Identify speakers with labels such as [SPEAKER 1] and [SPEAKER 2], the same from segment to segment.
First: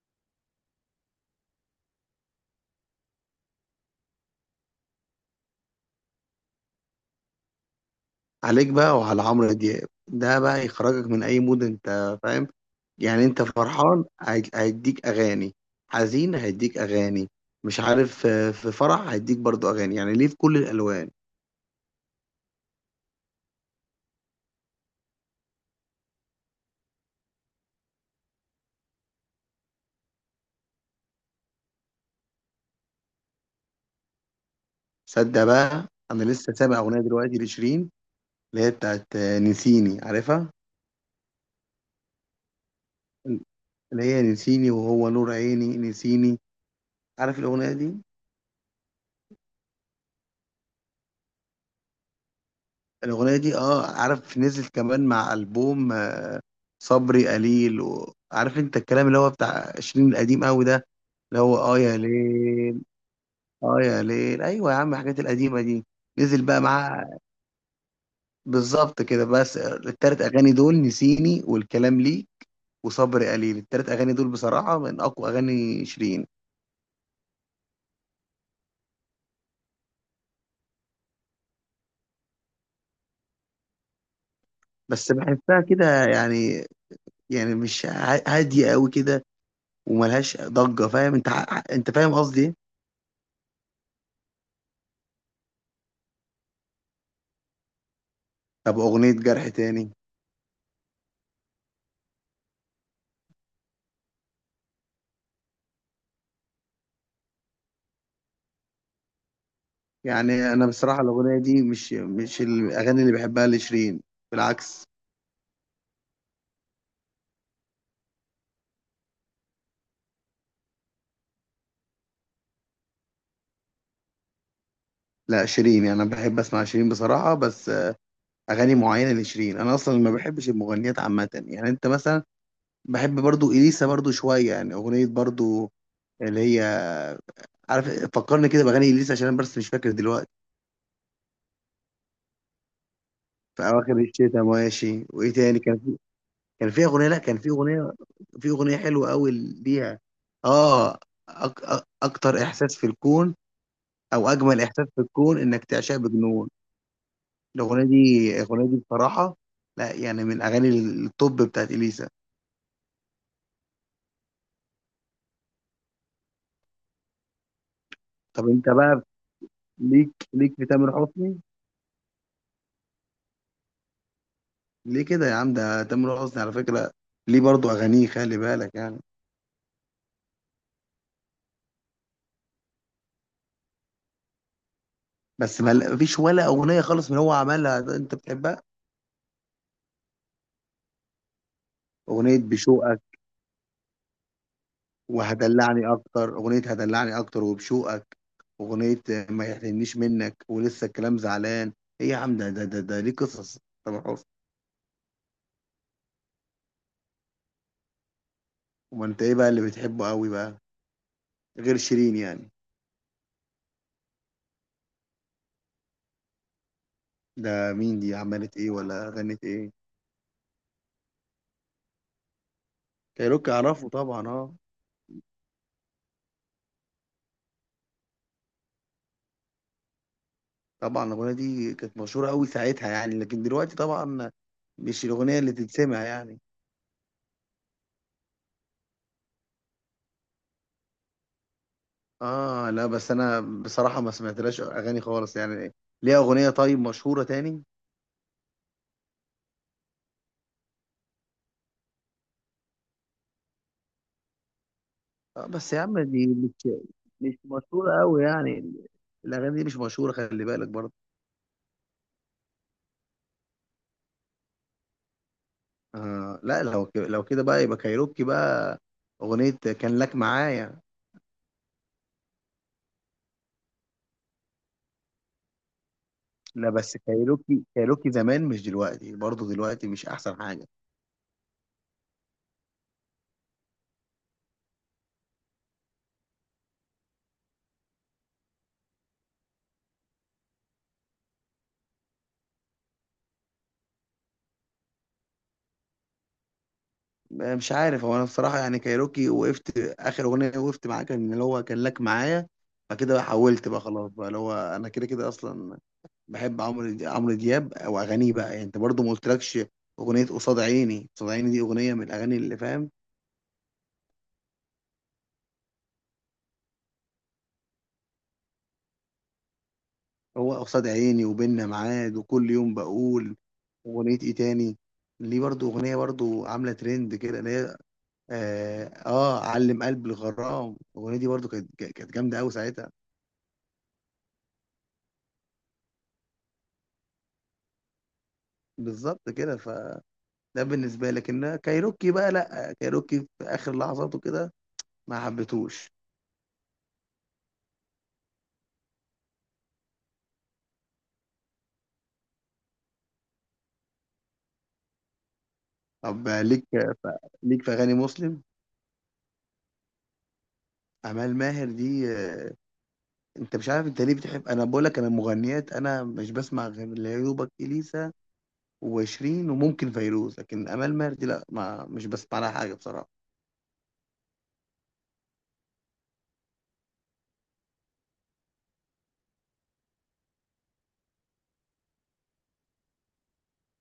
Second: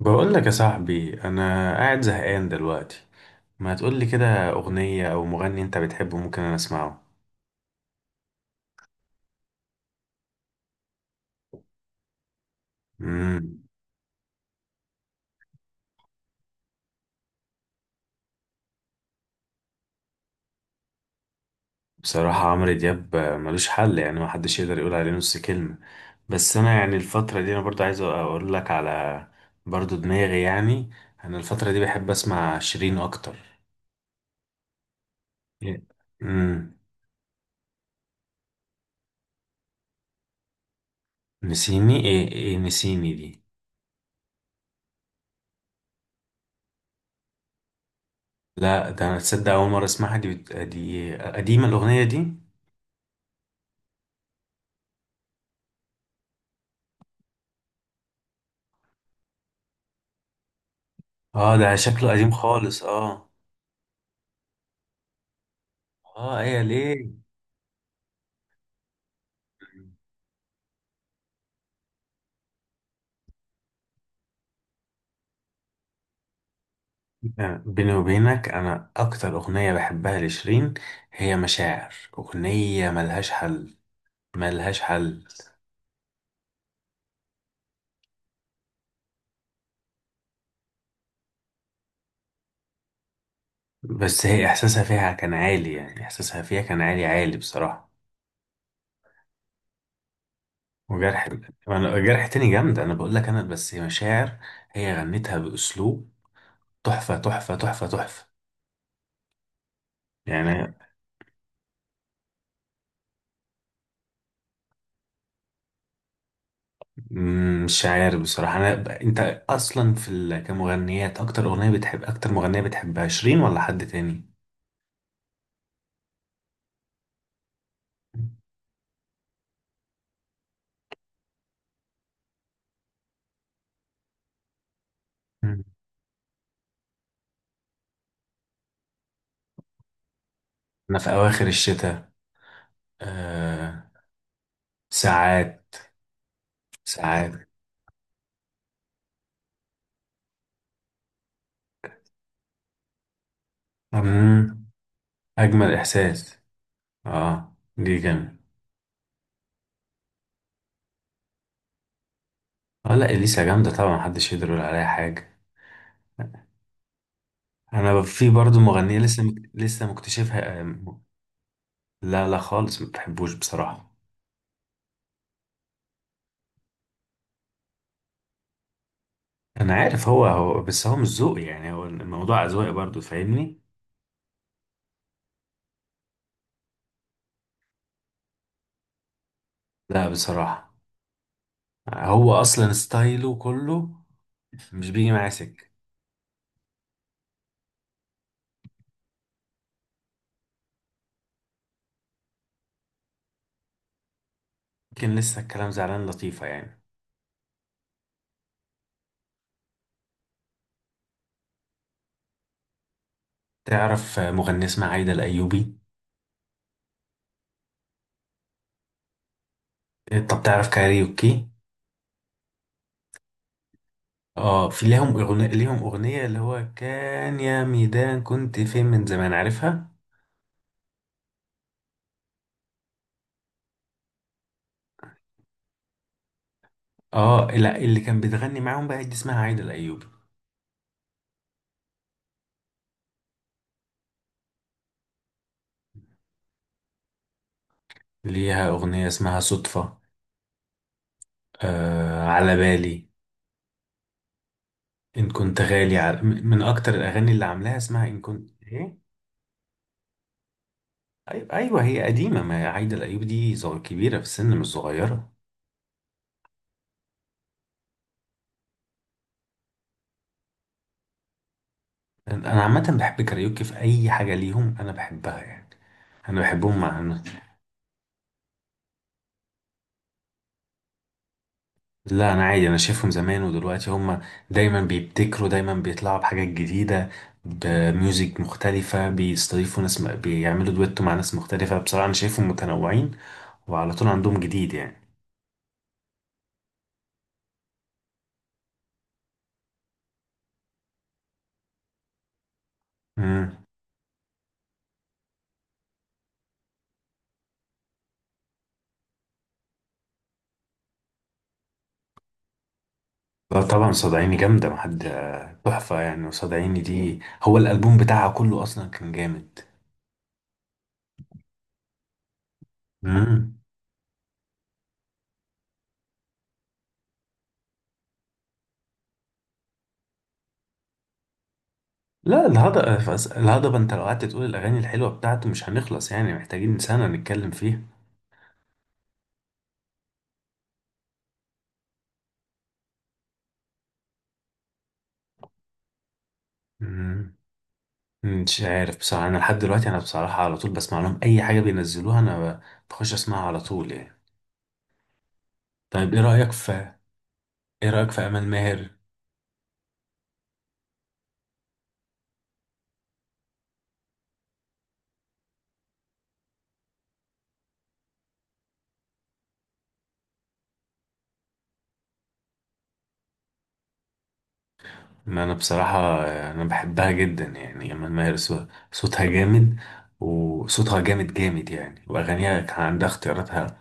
[SPEAKER 1] بقول لك يا صاحبي انا قاعد زهقان دلوقتي. ما تقول لي كده اغنيه او مغني انت بتحبه؟ ممكن انا اسمعه.
[SPEAKER 2] عليك بقى وعلى عمرو دياب، ده بقى يخرجك من اي مود، انت فاهم؟ يعني انت
[SPEAKER 1] امم.
[SPEAKER 2] فرحان هيديك اغاني، حزين هيديك اغاني، مش عارف. في فرح هيديك برضو اغاني، يعني ليه في كل الالوان.
[SPEAKER 1] بصراحه عمرو دياب ملوش حل، يعني ما حدش يقدر يقول عليه نص كلمه. بس انا يعني الفتره دي انا برضو عايز اقول لك على برضو دماغي يعني. انا الفتره دي بحب اسمع شيرين اكتر.
[SPEAKER 2] صدق بقى، انا لسه
[SPEAKER 1] امم.
[SPEAKER 2] سامع اغنيه دلوقتي لشيرين، اللي هي بتاعت نسيني، عارفها؟
[SPEAKER 1] نسيني ايه؟ ايه نسيني دي؟
[SPEAKER 2] اللي هي نسيني وهو نور عيني نسيني، عارف الاغنيه دي؟
[SPEAKER 1] لا، ده انا تصدق اول مره اسمعها دي. دي قديمه الاغنيه دي.
[SPEAKER 2] الاغنيه دي اه، عارف، نزلت كمان مع البوم صبري قليل، وعارف انت الكلام اللي هو بتاع شيرين القديم قوي ده، اللي
[SPEAKER 1] اه،
[SPEAKER 2] هو
[SPEAKER 1] ده
[SPEAKER 2] اه يا
[SPEAKER 1] شكله قديم خالص،
[SPEAKER 2] ليل؟
[SPEAKER 1] اه.
[SPEAKER 2] اه يا ليل، ايوه يا عم الحاجات القديمه دي،
[SPEAKER 1] اه،
[SPEAKER 2] نزل بقى
[SPEAKER 1] هي
[SPEAKER 2] معاه
[SPEAKER 1] ليه.
[SPEAKER 2] بالظبط كده. بس التلات اغاني دول، نسيني والكلام لي وصبر قليل، التلات اغاني دول بصراحه من اقوى اغاني شيرين.
[SPEAKER 1] بيني وبينك انا اكتر اغنيه بحبها لشيرين هي مشاعر، اغنيه ملهاش حل، ملهاش
[SPEAKER 2] بس
[SPEAKER 1] حل.
[SPEAKER 2] بحسها كده، يعني، يعني مش ع- هاديه قوي كده وملهاش ضجه، فاهم انت انت فاهم قصدي إيه؟
[SPEAKER 1] بس هي احساسها فيها كان عالي، يعني احساسها فيها كان عالي عالي بصراحه.
[SPEAKER 2] طب اغنيه جرح تاني؟
[SPEAKER 1] وجرح. انا جرح تاني جامده، انا بقول لك، انا بس مشاعر. هي غنتها باسلوب تحفه، تحفه، تحفه، تحفه
[SPEAKER 2] يعني انا
[SPEAKER 1] يعني.
[SPEAKER 2] بصراحه الاغنيه دي مش الاغاني اللي بحبها لشيرين، بالعكس.
[SPEAKER 1] مش عارف بصراحه. انا انت اصلا في كمغنيات، اكتر اغنيه بتحب، اكتر مغنيه بتحبها شيرين ولا حد تاني؟
[SPEAKER 2] لا شيرين يعني انا بحب اسمع شيرين بصراحه، بس اغاني معينه لشيرين. انا اصلا ما بحبش المغنيات عامه، يعني انت مثلا بحب برضو اليسا، برضو شويه، يعني اغنيه
[SPEAKER 1] مم.
[SPEAKER 2] برضو اللي هي، عارف، فكرني كده باغاني اليسا، عشان انا بس مش فاكر دلوقتي.
[SPEAKER 1] أنا في أواخر الشتاء.
[SPEAKER 2] في
[SPEAKER 1] آه.
[SPEAKER 2] اواخر الشتاء، ماشي، وايه تاني
[SPEAKER 1] ساعات.
[SPEAKER 2] كان في؟ كان في اغنيه لا
[SPEAKER 1] ساعات.
[SPEAKER 2] كان في اغنيه، في اغنيه حلوه قوي ليها، اه، اكتر احساس في الكون، او اجمل
[SPEAKER 1] مم.
[SPEAKER 2] احساس في الكون انك
[SPEAKER 1] أجمل
[SPEAKER 2] تعشق
[SPEAKER 1] إحساس.
[SPEAKER 2] بجنون.
[SPEAKER 1] آه دي جامد.
[SPEAKER 2] الاغنيه دي بصراحه، لا يعني، من اغاني التوب بتاعت اليسا.
[SPEAKER 1] آه، لا، إليسا جامدة طبعا، محدش يقدر يقول عليها حاجة. أنا في
[SPEAKER 2] طب
[SPEAKER 1] برضو
[SPEAKER 2] انت
[SPEAKER 1] مغنية
[SPEAKER 2] بقى،
[SPEAKER 1] لسه لسه
[SPEAKER 2] ليك
[SPEAKER 1] مكتشفها.
[SPEAKER 2] في تامر حسني؟
[SPEAKER 1] لا لا خالص، ما بحبوش بصراحة.
[SPEAKER 2] ليه كده يا عم؟ ده تامر حسني على فكرة، ليه برضو أغانيه، خلي بالك يعني.
[SPEAKER 1] أنا عارف، هو بس هو مش ذوقي، يعني هو الموضوع أذواق برضو، فاهمني.
[SPEAKER 2] بس ما مفيش ولا أغنية خالص من هو عملها ده أنت بتحبها؟
[SPEAKER 1] لا، بصراحة. هو
[SPEAKER 2] أغنية
[SPEAKER 1] أصلا
[SPEAKER 2] بشوقك
[SPEAKER 1] ستايله كله مش بيجي معاه سكة.
[SPEAKER 2] وهدلعني، أكتر أغنية هدلعني أكتر وبشوقك، أغنية ما يحرمنيش منك ولسه الكلام زعلان، إيه يا عم ده؟ ده ليه قصص، تامر حسني.
[SPEAKER 1] يمكن لسه الكلام زعلان لطيفة يعني.
[SPEAKER 2] وما أنت إيه بقى اللي بتحبه قوي بقى غير شيرين يعني؟
[SPEAKER 1] تعرف مغنية اسمها عايدة الأيوبي؟
[SPEAKER 2] ده مين دي؟ عملت إيه ولا غنت إيه؟
[SPEAKER 1] طب تعرف كاريوكي؟
[SPEAKER 2] كايروكي أعرفه طبعا، أه.
[SPEAKER 1] اه، في ليهم أغنية اللي هو كان يا ميدان كنت فين من زمان، عارفها؟
[SPEAKER 2] طبعا الأغنية دي كانت مشهورة أوي ساعتها يعني، لكن دلوقتي طبعا مش الأغنية اللي تتسمع يعني.
[SPEAKER 1] اه، لا، اللي كان بتغني معاهم بقى دي اسمها عايدة الأيوبي.
[SPEAKER 2] آه لا، بس أنا بصراحة ما سمعتلاش أغاني خالص يعني ليها. أغنية طيب مشهورة تاني؟
[SPEAKER 1] ليها أغنية اسمها صدفة، آه على بالي، إن
[SPEAKER 2] آه
[SPEAKER 1] كنت
[SPEAKER 2] بس يا
[SPEAKER 1] غالي
[SPEAKER 2] عم دي
[SPEAKER 1] من أكتر الأغاني
[SPEAKER 2] مش
[SPEAKER 1] اللي عاملاها
[SPEAKER 2] مشهورة
[SPEAKER 1] اسمها إن
[SPEAKER 2] أوي
[SPEAKER 1] كنت
[SPEAKER 2] يعني،
[SPEAKER 1] إيه.
[SPEAKER 2] الأغاني دي مش مشهورة، خلي بالك برضه.
[SPEAKER 1] أيوة, أيوة، هي قديمة، ما عايدة الأيوبي دي كبيرة في السن مش صغيرة.
[SPEAKER 2] آه لا، لو كده بقى يبقى كايروكي بقى، أغنية كان لك معايا.
[SPEAKER 1] أنا عامة بحب كاريوكي، في أي حاجة ليهم أنا بحبها يعني. انا
[SPEAKER 2] لا
[SPEAKER 1] بحبهم
[SPEAKER 2] بس
[SPEAKER 1] مع.
[SPEAKER 2] كايروكي زمان مش دلوقتي، برضه دلوقتي مش أحسن حاجة.
[SPEAKER 1] لا انا عادي، انا شايفهم زمان ودلوقتي هم دايما بيبتكروا، دايما بيطلعوا بحاجات جديده، بميوزك مختلفه، بيستضيفوا ناس، بيعملوا دويتو مع ناس مختلفه، بصراحه انا شايفهم متنوعين، وعلى طول عندهم جديد يعني.
[SPEAKER 2] مش عارف، هو انا بصراحه يعني كايروكي وقفت، اخر اغنيه وقفت معاه كان اللي هو كان لك معايا، فكده بقى
[SPEAKER 1] امم.
[SPEAKER 2] حولت بقى خلاص بقى، اللي هو انا كده كده اصلا بحب عمرو دياب او اغانيه بقى يعني. انت برضو ما قلتلكش، اغنيه قصاد عيني، قصاد عيني دي اغنيه من الاغاني اللي فاهم،
[SPEAKER 1] لا طبعا، صدعيني جامده، محد تحفه يعني، وصدعيني دي هو الالبوم بتاعها كله اصلا كان جامد.
[SPEAKER 2] هو قصاد عيني وبيننا ميعاد وكل يوم بقول.
[SPEAKER 1] امم.
[SPEAKER 2] اغنيه ايه تاني ليه برضو، اغنيه برضو عامله ترند كده اللي هي اه, آه علم قلب الغرام، الاغنيه دي برضو كانت جامده
[SPEAKER 1] لا،
[SPEAKER 2] قوي ساعتها.
[SPEAKER 1] الهضبه الهضبه، انت لو قعدت تقول الاغاني الحلوه بتاعته مش هنخلص يعني، محتاجين سنه نتكلم فيها.
[SPEAKER 2] بالظبط كده ف، ده بالنسبة لك ان كايروكي بقى، لا كايروكي في آخر لحظاته كده ما حبيتهوش.
[SPEAKER 1] مم. مش عارف بصراحة، أنا لحد دلوقتي أنا بصراحة على طول بسمع لهم أي حاجة بينزلوها، بخش أسمعها على طول يعني. طيب إيه
[SPEAKER 2] طب
[SPEAKER 1] رأيك
[SPEAKER 2] ليك
[SPEAKER 1] في،
[SPEAKER 2] ف... ليك في
[SPEAKER 1] إيه
[SPEAKER 2] أغاني
[SPEAKER 1] رأيك في
[SPEAKER 2] مسلم؟
[SPEAKER 1] أمال ماهر؟
[SPEAKER 2] أمال ماهر دي، أنت مش عارف أنت ليه بتحب. أنا بقول لك أنا مغنيات، أنا مش بسمع غير ليوبك إليسا وشيرين وممكن فيروز، لكن أمال ماهر دي لا، ما مش بسمع لها حاجة بصراحة.
[SPEAKER 1] ما أنا بصراحة أنا بحبها جدا يعني، أمال ماهر صوتها جامد، وصوتها جامد جامد يعني، وأغانيها كان عندها اختياراتها،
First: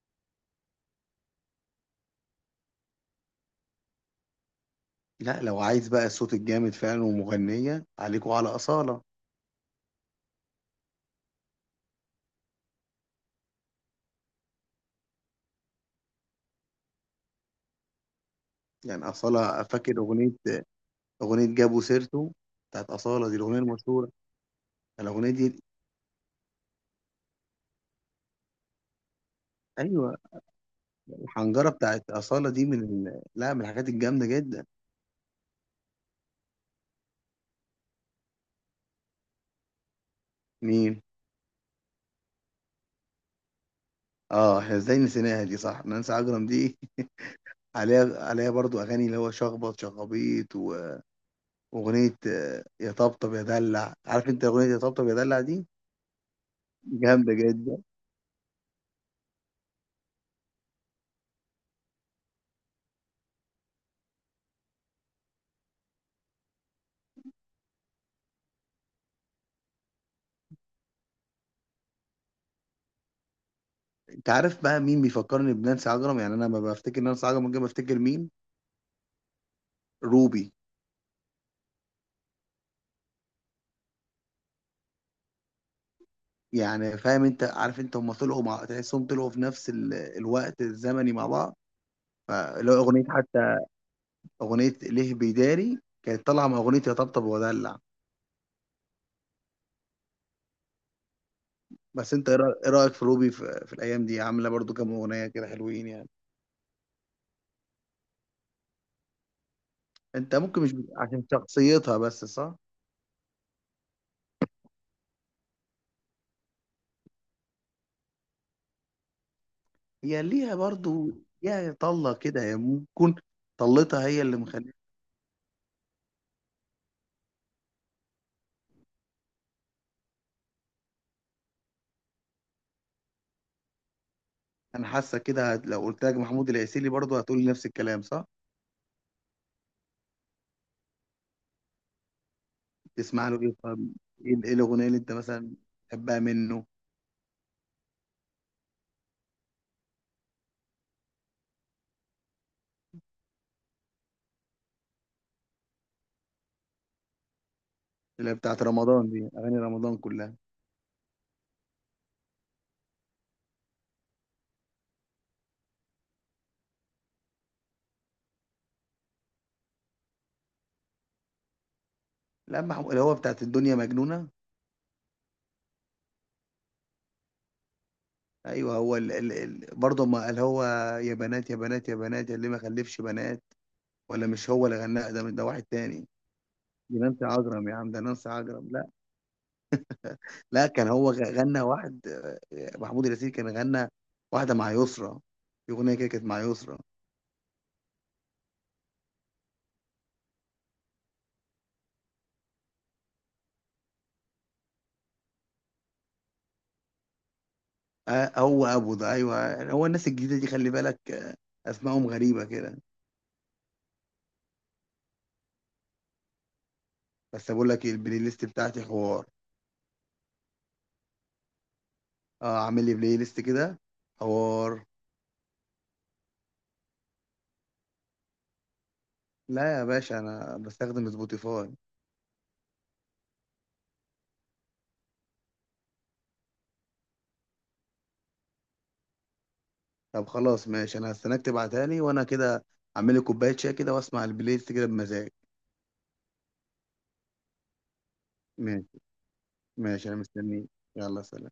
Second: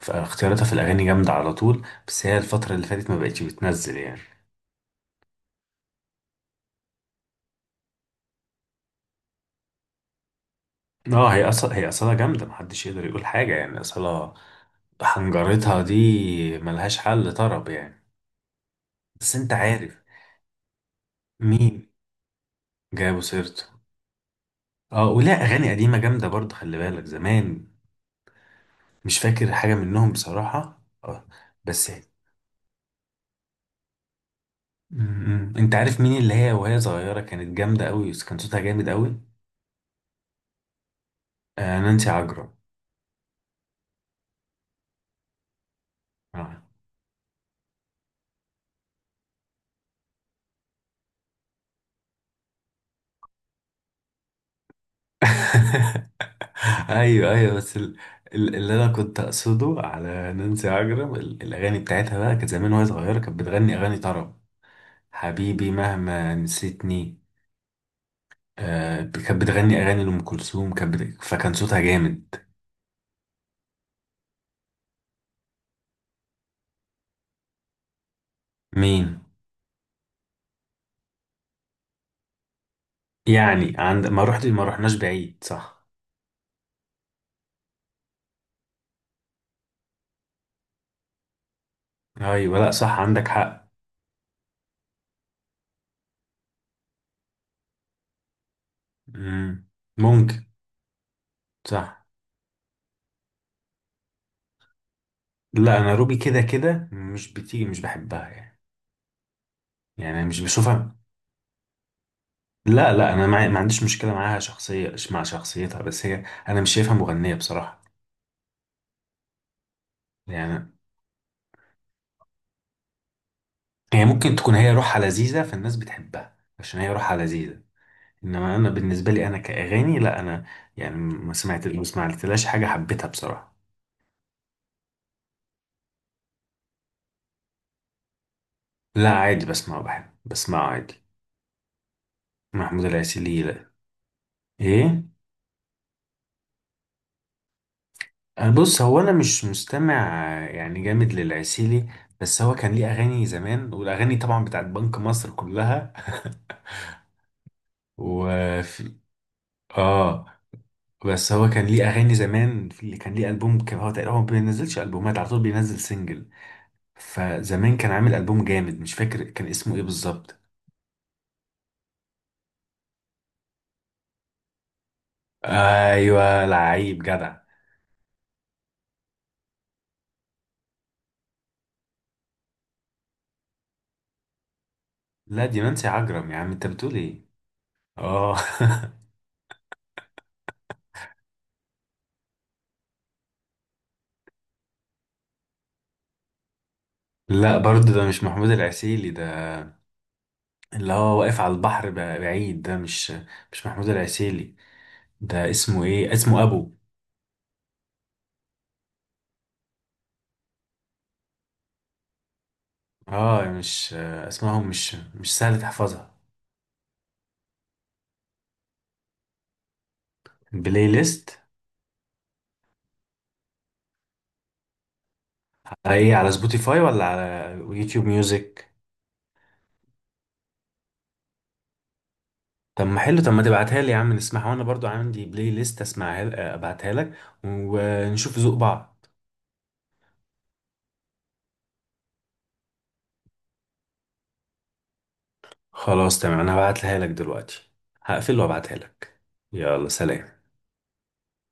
[SPEAKER 1] فاختياراتها في الأغاني جامدة على طول، بس هي الفترة اللي فاتت ما بقتش بتنزل يعني.
[SPEAKER 2] لا لو عايز بقى الصوت الجامد فعلا ومغنية، عليكوا على أصالة.
[SPEAKER 1] اه، هي أصلا جامدة، محدش يقدر يقول حاجة يعني أصلا، حنجرتها دي ملهاش حل طرب يعني.
[SPEAKER 2] يعني
[SPEAKER 1] بس انت
[SPEAKER 2] أصالة، فاكر
[SPEAKER 1] عارف؟
[SPEAKER 2] أغنية؟ أغنية
[SPEAKER 1] مين؟
[SPEAKER 2] جابوا سيرته بتاعت
[SPEAKER 1] جابوا
[SPEAKER 2] أصالة دي، الأغنية
[SPEAKER 1] سيرته؟
[SPEAKER 2] المشهورة
[SPEAKER 1] اه،
[SPEAKER 2] الأغنية
[SPEAKER 1] ولا
[SPEAKER 2] دي.
[SPEAKER 1] اغاني قديمه جامده برضه، خلي بالك زمان. مش فاكر حاجه منهم
[SPEAKER 2] أيوه
[SPEAKER 1] بصراحه، اه.
[SPEAKER 2] الحنجرة
[SPEAKER 1] بس.
[SPEAKER 2] بتاعت أصالة دي من لا من الحاجات الجامدة جدا.
[SPEAKER 1] م- م. انت عارف مين اللي هي وهي صغيره كانت جامده قوي، كان صوتها جامد قوي؟
[SPEAKER 2] مين؟
[SPEAKER 1] آه نانسي عجرم.
[SPEAKER 2] اه احنا ازاي نسيناها دي، صح، نانسي عجرم
[SPEAKER 1] آه.
[SPEAKER 2] دي. عليها برضو اغاني اللي هو شخبط شخابيط، واغنيه يا طبطب يا دلع. عارف انت اغنيه يا طبطب يا دلع دي؟
[SPEAKER 1] ايوه،
[SPEAKER 2] جامده
[SPEAKER 1] ايوه
[SPEAKER 2] جدا.
[SPEAKER 1] بس اللي انا كنت اقصده على نانسي عجرم، الاغاني بتاعتها بقى كانت زمان وهي صغيره، كانت بتغني اغاني طرب. حبيبي مهما نسيتني. آه كانت بتغني اغاني لام كلثوم، فكان صوتها جامد.
[SPEAKER 2] انت عارف بقى مين بيفكرني بنانسي عجرم؟ يعني انا ما بفتكر نانسي عجرم، ممكن بفتكر مين؟
[SPEAKER 1] مين؟
[SPEAKER 2] روبي.
[SPEAKER 1] يعني عند ما رحت، ما رحناش بعيد، صح.
[SPEAKER 2] يعني فاهم، انت عارف، انت هم طلعوا مع، تحسهم طلعوا في نفس الوقت الزمني مع بعض.
[SPEAKER 1] ايوه، لا
[SPEAKER 2] فلو
[SPEAKER 1] صح،
[SPEAKER 2] اغنيه
[SPEAKER 1] عندك
[SPEAKER 2] حتى،
[SPEAKER 1] حق.
[SPEAKER 2] اغنيه ليه بيداري كانت طالعه مع اغنيه يا طبطب ودلع.
[SPEAKER 1] مم. ممكن. صح.
[SPEAKER 2] بس انت ايه إيه رايك في روبي في, في الايام دي؟ عامله برضو كام اغنيه كده
[SPEAKER 1] لا
[SPEAKER 2] حلوين
[SPEAKER 1] انا
[SPEAKER 2] يعني.
[SPEAKER 1] روبي كده كده مش بتيجي، مش بحبها يعني، يعني أنا
[SPEAKER 2] انت
[SPEAKER 1] مش
[SPEAKER 2] ممكن مش
[SPEAKER 1] بشوفها.
[SPEAKER 2] عشان شخصيتها بس، صح؟
[SPEAKER 1] لا لا، ما عنديش مشكله معاها شخصيه، مع شخصيتها، بس هي انا مش شايفها مغنيه بصراحه،
[SPEAKER 2] هي ليها
[SPEAKER 1] يعني.
[SPEAKER 2] برضو يا طله كده، هي ممكن
[SPEAKER 1] هي
[SPEAKER 2] طلتها هي
[SPEAKER 1] ممكن
[SPEAKER 2] اللي
[SPEAKER 1] تكون، هي
[SPEAKER 2] مخليها.
[SPEAKER 1] روحها لذيذه، فالناس بتحبها عشان هي روحها لذيذه. انما انا بالنسبه لي انا كاغاني، لا انا يعني ما سمعتلهاش حاجه حبيتها بصراحه.
[SPEAKER 2] انا حاسه كده لو قلت لك محمود العسيلي برضو هتقولي نفس الكلام، صح؟
[SPEAKER 1] لا عادي، بسمع، بحب بسمع عادي. محمود
[SPEAKER 2] تسمع له
[SPEAKER 1] العسيلي
[SPEAKER 2] ايه
[SPEAKER 1] لا.
[SPEAKER 2] طب، ايه إيه الاغنيه اللي
[SPEAKER 1] ايه.
[SPEAKER 2] انت مثلا بتحبها منه؟
[SPEAKER 1] أه بص، هو انا مش مستمع يعني جامد للعسيلي. بس هو كان ليه اغاني زمان، والاغاني طبعا بتاعت بنك مصر كلها.
[SPEAKER 2] اللي هي بتاعت
[SPEAKER 1] وفي.
[SPEAKER 2] رمضان دي، اغاني رمضان
[SPEAKER 1] اه،
[SPEAKER 2] كلها.
[SPEAKER 1] بس هو كان ليه اغاني زمان، في كان ليه البوم، كان هو تقريبا هو ما بينزلش البومات على طول، بينزل سنجل، فزمان كان عامل البوم جامد مش فاكر كان اسمه ايه بالظبط.
[SPEAKER 2] لا محمود اللي هو بتاعت الدنيا مجنونه.
[SPEAKER 1] ايوه، لعيب جدع.
[SPEAKER 2] ايوه هو برضه ما قال هو، يا بنات يا بنات يا بنات يا اللي ما خلفش بنات. ولا مش هو اللي غناها؟ ده
[SPEAKER 1] لا دي
[SPEAKER 2] واحد
[SPEAKER 1] نانسي
[SPEAKER 2] تاني؟
[SPEAKER 1] عجرم يا عم، انت بتقول
[SPEAKER 2] دي نانسي
[SPEAKER 1] ايه؟
[SPEAKER 2] عجرم يا عم، ده نانسي
[SPEAKER 1] اه.
[SPEAKER 2] عجرم، لا. لا كان هو غنى واحد، محمود اليسير كان غنى واحده مع يسرا، في اغنيه كده كانت مع يسرا.
[SPEAKER 1] لا برضه، ده مش محمود العسيلي، ده اللي هو واقف على البحر بعيد، ده مش، مش محمود العسيلي. ده اسمه ايه؟ اسمه ابو.
[SPEAKER 2] آه هو ابو ده، ايوه هو الناس الجديده دي خلي بالك، اسمائهم غريبه كده.
[SPEAKER 1] اه، مش اسمائهم، مش سهل تحفظها.
[SPEAKER 2] بس بقول لك إيه، البلاي ليست بتاعتي حوار.
[SPEAKER 1] بلاي ليست.
[SPEAKER 2] اه عامل لي بلاي ليست كده حوار.
[SPEAKER 1] على ايه؟ على سبوتيفاي ولا على يوتيوب ميوزك.
[SPEAKER 2] لا يا باشا انا بستخدم سبوتيفاي.
[SPEAKER 1] طب ما حلو، طب ما تبعتها لي يا عم نسمعها، وانا برضو عندي بلاي ليست اسمعها، ابعتها لك ونشوف ذوق بعض.
[SPEAKER 2] طب خلاص ماشي، انا هستناك تبعتها لي، وانا كده اعمل لي كوبايه شاي كده واسمع البلاي ليست كده بمزاج.
[SPEAKER 1] خلاص تمام، انا هبعتها لك دلوقتي، هقفل وابعتها
[SPEAKER 2] ماشي،
[SPEAKER 1] لك. يلا
[SPEAKER 2] ماشي انا
[SPEAKER 1] سلام.
[SPEAKER 2] مستنيك. يلا سلام.